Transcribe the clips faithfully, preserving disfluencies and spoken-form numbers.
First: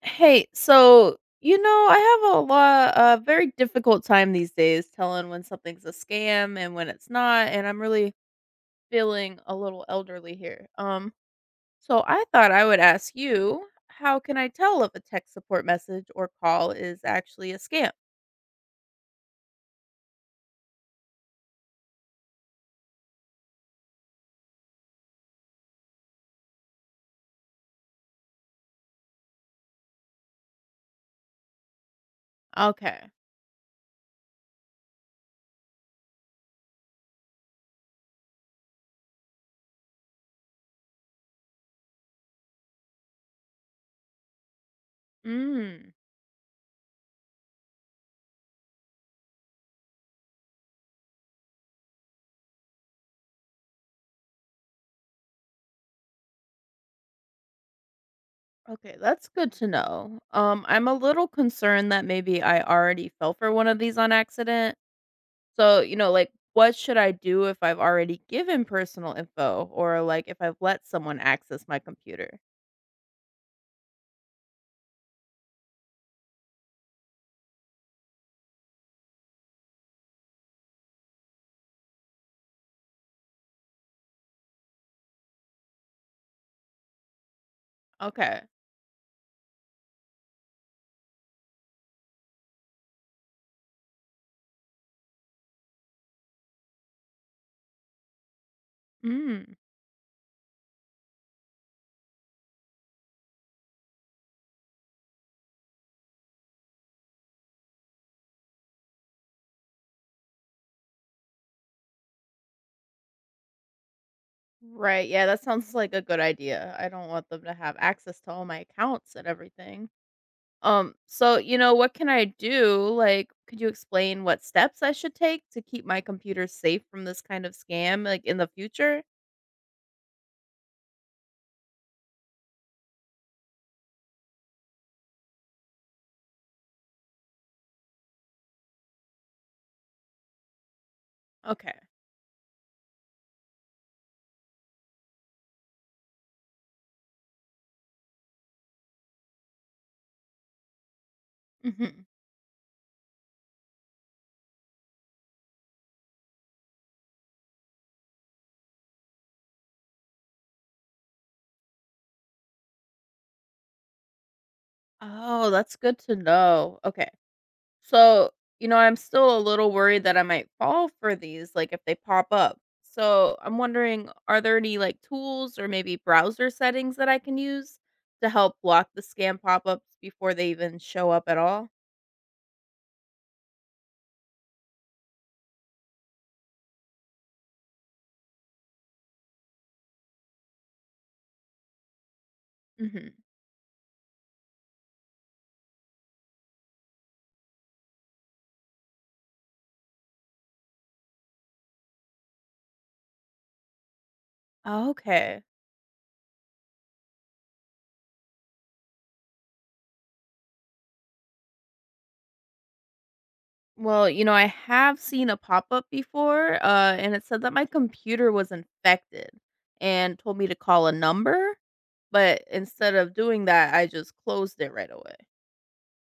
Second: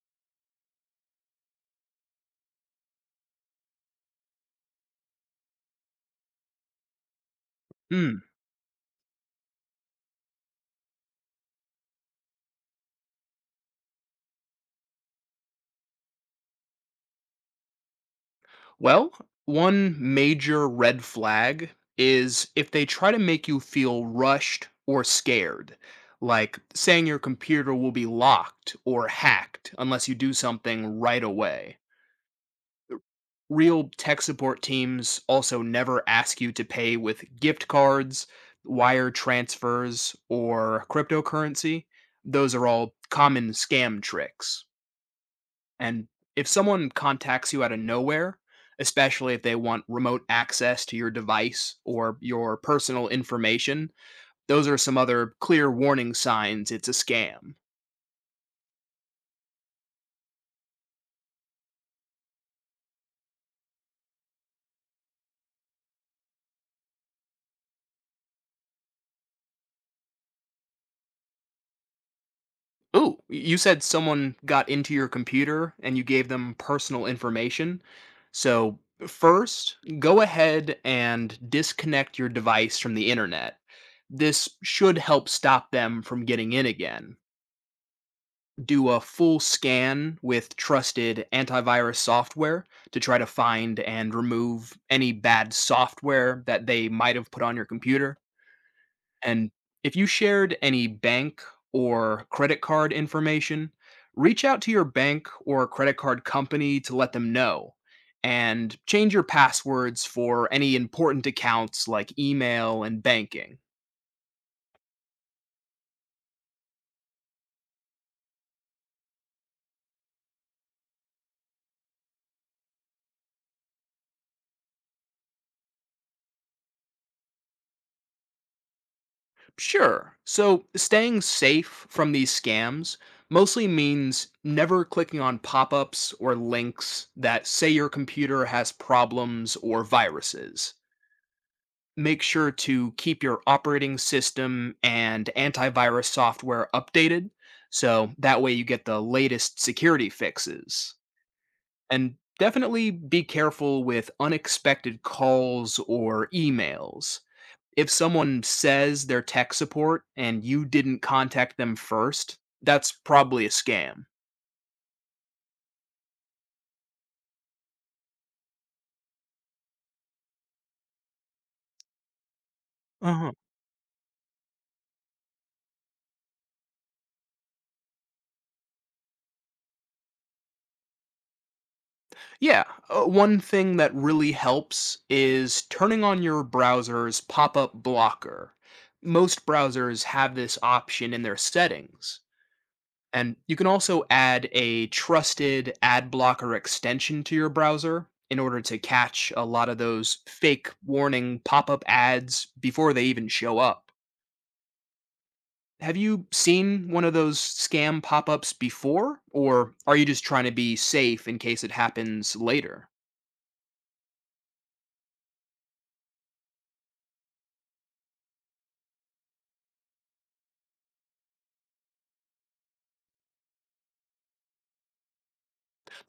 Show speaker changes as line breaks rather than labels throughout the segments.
Hey, so you know, I have a lot a very difficult time these days telling when something's a scam and when it's not, and I'm really
Mm.
feeling a little elderly here. Um, so I thought I would ask you, how can I tell if a tech support message or call is actually a scam?
Well, one major red flag is if they try to make you feel rushed or scared, like saying your computer will be locked or hacked unless you do something right away.
Okay.
Real tech support teams also never ask you to pay with gift cards, wire transfers, or cryptocurrency. Those are all common scam tricks.
Mm.
And if someone contacts you out of nowhere, especially if they want remote access to your device or your personal information, those are some other clear warning signs it's a scam.
Okay, that's good to know. Um, I'm a little concerned that maybe I already fell for one of these on accident. So, you know, like, what should I do if I've already given personal info, or like if I've let someone access my computer?
Ooh, you said someone got into your computer and you gave them personal information. So, first, go ahead and disconnect your device from the internet. This should help stop them from getting in again.
Okay.
Do a full scan with trusted antivirus software to try to find and remove any bad software that they might have put on your computer. And
Mm.
if you shared any bank or credit card information, reach out to your bank or credit card company to let them know and change your passwords for any important accounts like email and banking.
Right. Yeah, that sounds like a good idea. I don't want them to have access to all my accounts and everything. Um, so, you know, what can I do? Like, could you explain what steps I should take to keep my computer safe from this kind of scam like in the future?
Sure. So staying safe from these scams mostly means never clicking on pop ups or links that say your computer has problems or viruses.
Okay.
Make sure to keep your operating system and antivirus software updated so that way you get the latest security fixes.
Hmm.
And definitely be careful with unexpected calls or emails if someone says they're tech support and you didn't contact them first, that's probably a scam.
Oh, that's good to know. Okay. So, you know, I'm still a little worried that I might fall for these, like if they pop up.
Uh-huh.
So I'm wondering, are there any like tools or maybe browser settings that I can use to help block the scam pop ups before they even show up at all?
Yeah, uh, one thing that really helps is turning on your browser's pop up blocker. Most browsers have this option in their settings.
Hmm.
And you can also add a trusted ad blocker extension to your browser in order to catch a lot of those fake warning pop up ads before they even show up.
Okay.
Have you seen one of those scam pop-ups before, or are you just trying to be safe in case it happens later?
Well, you know, I have seen a pop up before, uh, and it said that my computer was infected and told me to call a number. But instead of doing that, I just closed it right away.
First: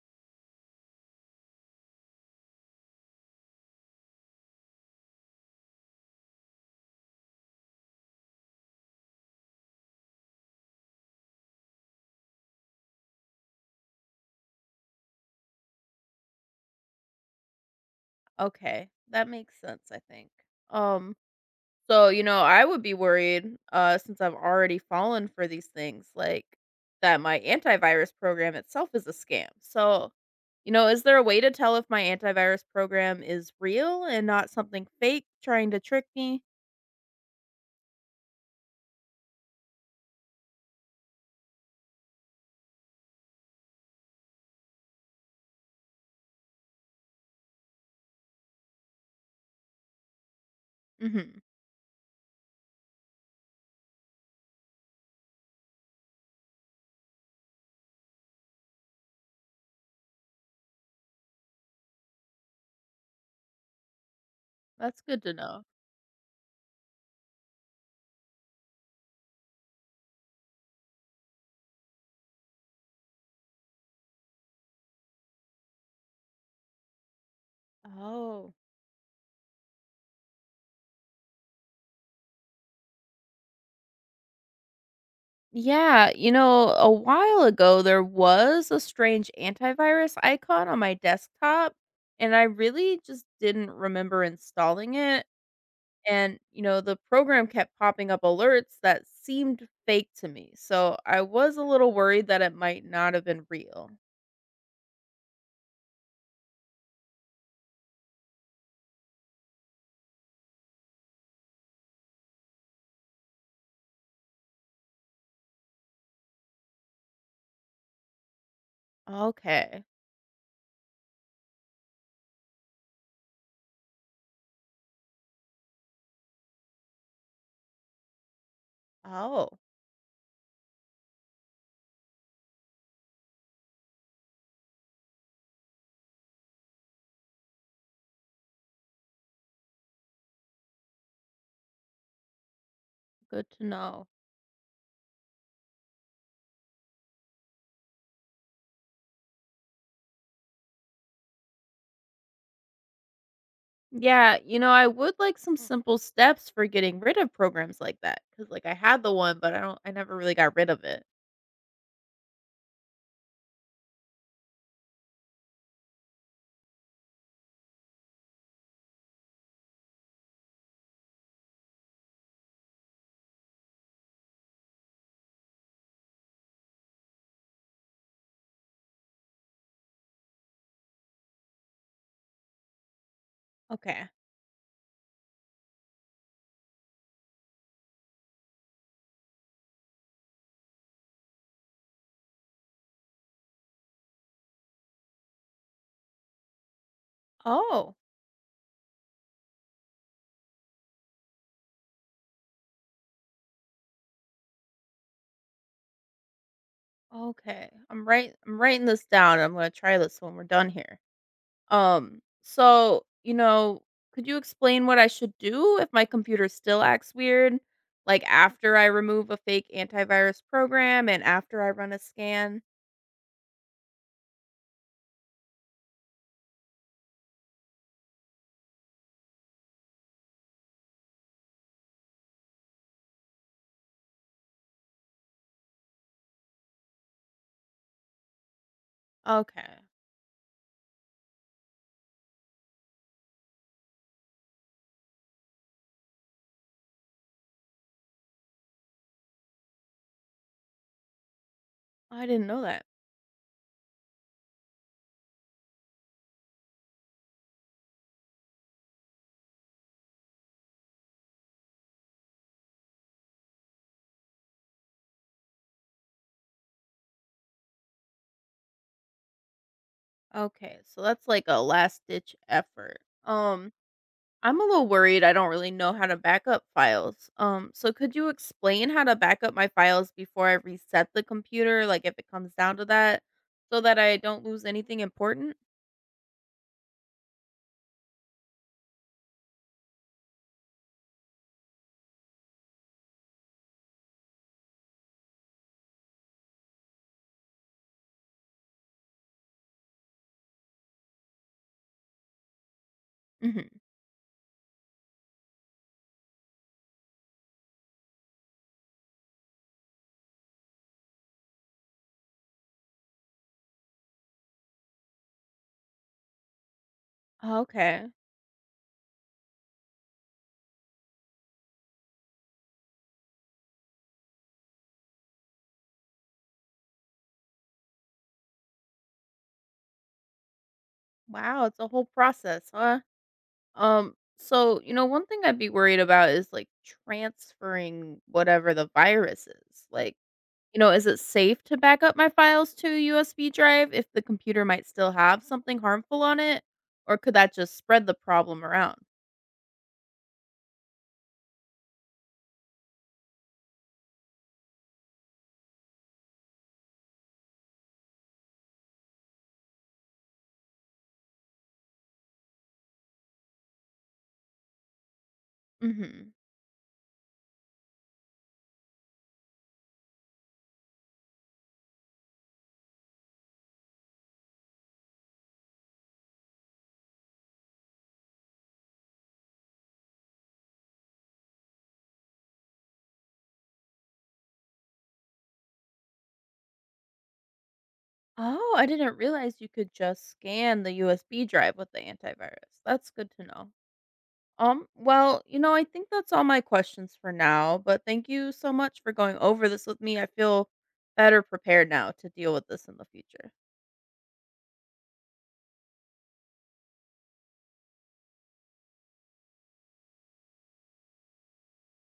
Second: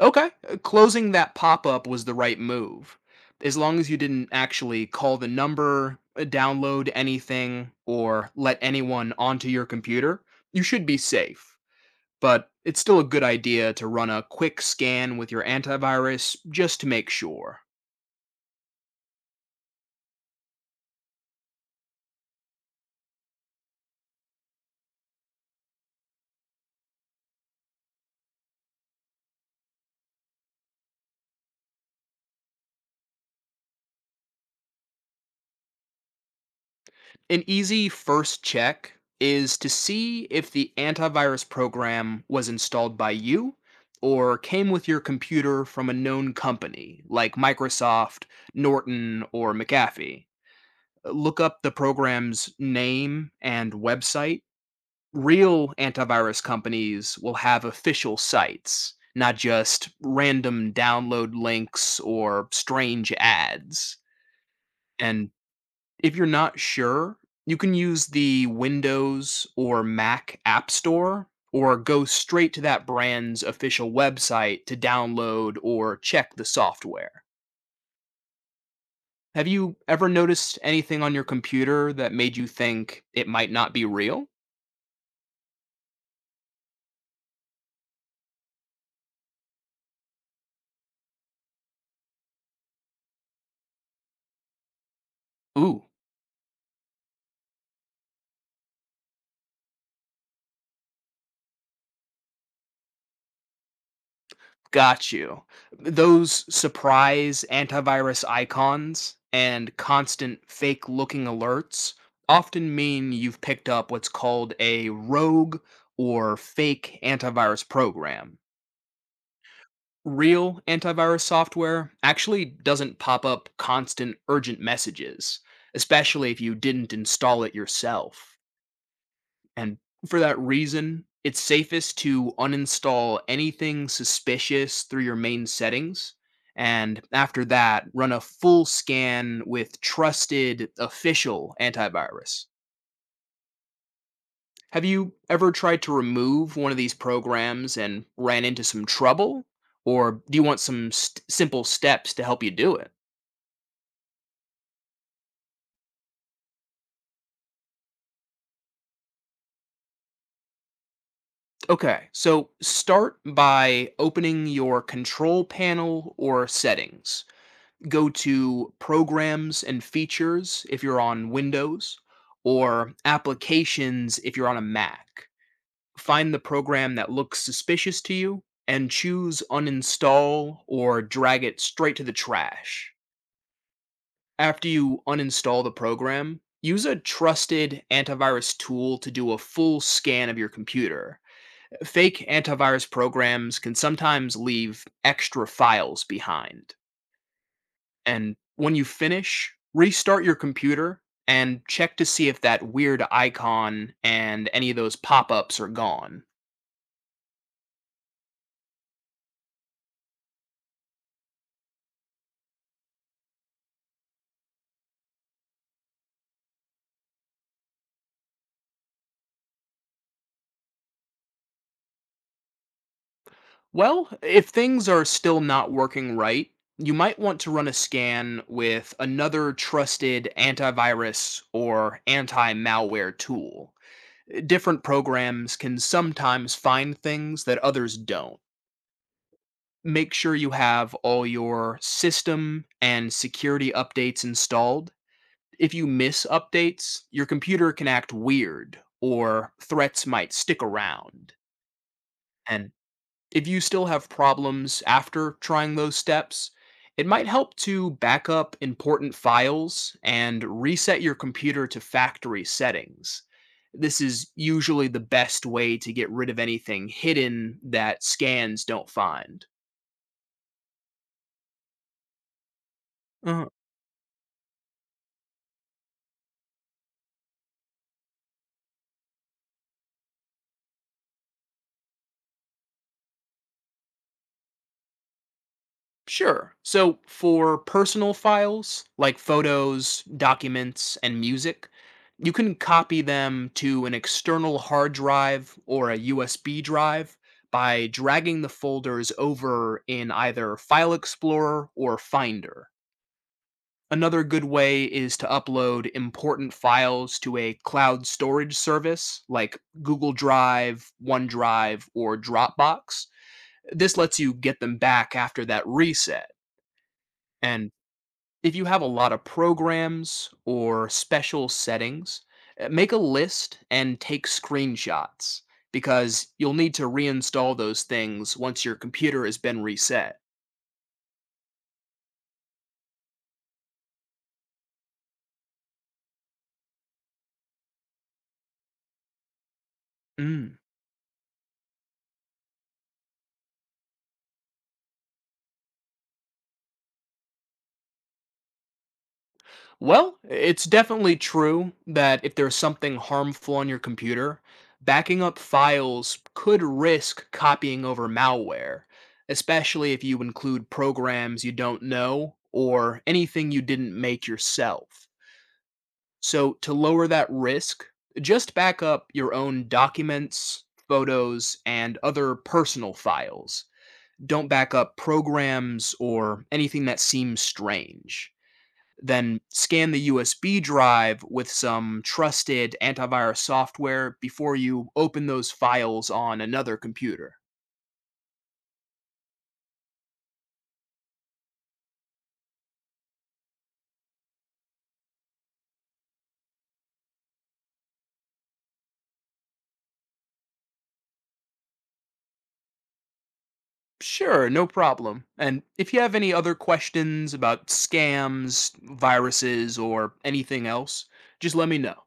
Okay, uh, closing that pop-up was the right move. As long as you didn't actually call the number, uh, download anything, or let anyone onto your computer, you should be safe. But it's still a good idea to run a quick scan with your antivirus just to make sure.
Okay, that makes sense, I think. Um, so you know, I would be worried, uh, since I've already fallen for these things, like that my antivirus program itself is a scam. So, you know, is there a way to tell if my antivirus program is real and not something fake trying to trick me?
An easy first check is to see if the antivirus program was installed by you or came with your computer from a known company like Microsoft, Norton, or McAfee. Look
Hmm.
up the program's name and website. Real antivirus companies will have official sites, not just random download links or strange ads.
That's good
And
to know.
if you're not sure, you can use the Windows or Mac App Store or go straight to that brand's official website to download or check the software.
Oh.
Have you ever noticed anything on your computer that made you think it might not be real?
Yeah, you know, a while ago there was a strange antivirus icon on my desktop, and I really just didn't remember installing it.
Ooh.
And, you know, the program kept popping up alerts that seemed fake to me. So I was a little worried that it might not have been real.
Got you. Those surprise antivirus icons and constant fake looking alerts often mean you've picked up what's called a rogue or fake antivirus program.
Okay.
Real antivirus software actually doesn't pop up constant urgent messages, especially if you didn't install it yourself.
Oh,
And for that reason, it's safest to uninstall anything suspicious through your main settings. And after that, run a full scan with trusted official antivirus.
good to know.
Have you ever tried to remove one of these programs and ran into some trouble? Or do you want some st- simple steps to help you do it?
Yeah, you know, I would like some simple steps for getting rid of programs like that because, like, I had the one, but I don't, I never really got rid of it.
Okay, so start by opening your control panel or settings, go to programs and features if you're on Windows or applications if you're on a Mac. Find the program that looks suspicious to you and choose uninstall or drag it straight to the trash.
Okay.
After you uninstall the program, use a trusted antivirus tool to do a full scan of your computer. Fake antivirus programs can sometimes leave extra files behind.
Oh.
And when you finish, restart your computer and check to see if that weird icon and any of those pop ups are gone.
Okay. I'm right I'm writing this down. I'm gonna try this when we're done here. Um, so, you know, could you explain what I should do if my computer still acts weird? Like after I remove a fake antivirus program and after I run a scan?
Well, if things are still not working right, you might want to run a scan with another trusted antivirus or anti malware tool. Different programs can sometimes find things that others don't.
Okay.
Make sure you have all your system and security updates installed. If you miss updates, your computer can act weird or threats might stick around.
I didn't know
And
that.
if you still have problems after trying those steps, it might help to back up important files and reset your computer to factory settings. This is usually the best way to get rid of anything hidden that scans don't find.
Okay, so that's like a last ditch effort. Um I'm a little worried I don't really know how to back up files. Um, so could you explain how to back up my files before I reset the computer, like if it comes down to that, so that I don't lose anything important?
Sure. So for personal files like photos, documents, and music, you can copy them to an external hard drive or a U S B drive by dragging the folders over in either File Explorer or Finder.
Hmm.
Another good way is to upload important files to a cloud storage service like Google Drive, OneDrive, or Dropbox. This lets you get them back after that reset. And
Okay.
if you have a lot of programs or special settings, uh, make a list and take screenshots because you'll need to reinstall those things once your computer has been reset.
Wow, it's a whole process, huh? Um, so you know, one thing I'd be worried about is like transferring whatever the virus is. Like,
Mm.
you know, is it safe to back up my files to a U S B drive if the computer might still have something harmful on it? Or could that just spread the problem around?
Well, it's definitely true that if there's something harmful on your computer, backing up files could risk copying over malware, especially if you include programs you don't know or anything you didn't make yourself.
Hmm.
So to lower that risk, just back up your own documents, photos, and other personal files. Don't back up programs or anything that seems strange. Then scan the U S B drive with some trusted antivirus software before you open those files on another computer.
Oh, I didn't realize you could just scan the U S B drive with the antivirus. That's good to know. Um, well, you know, I think that's all my questions for now, but thank you so much for going over this with me. I feel better prepared now to deal with this in the future.
Sure, no problem. And if you have any other questions about scams, viruses, or anything else, just let me know.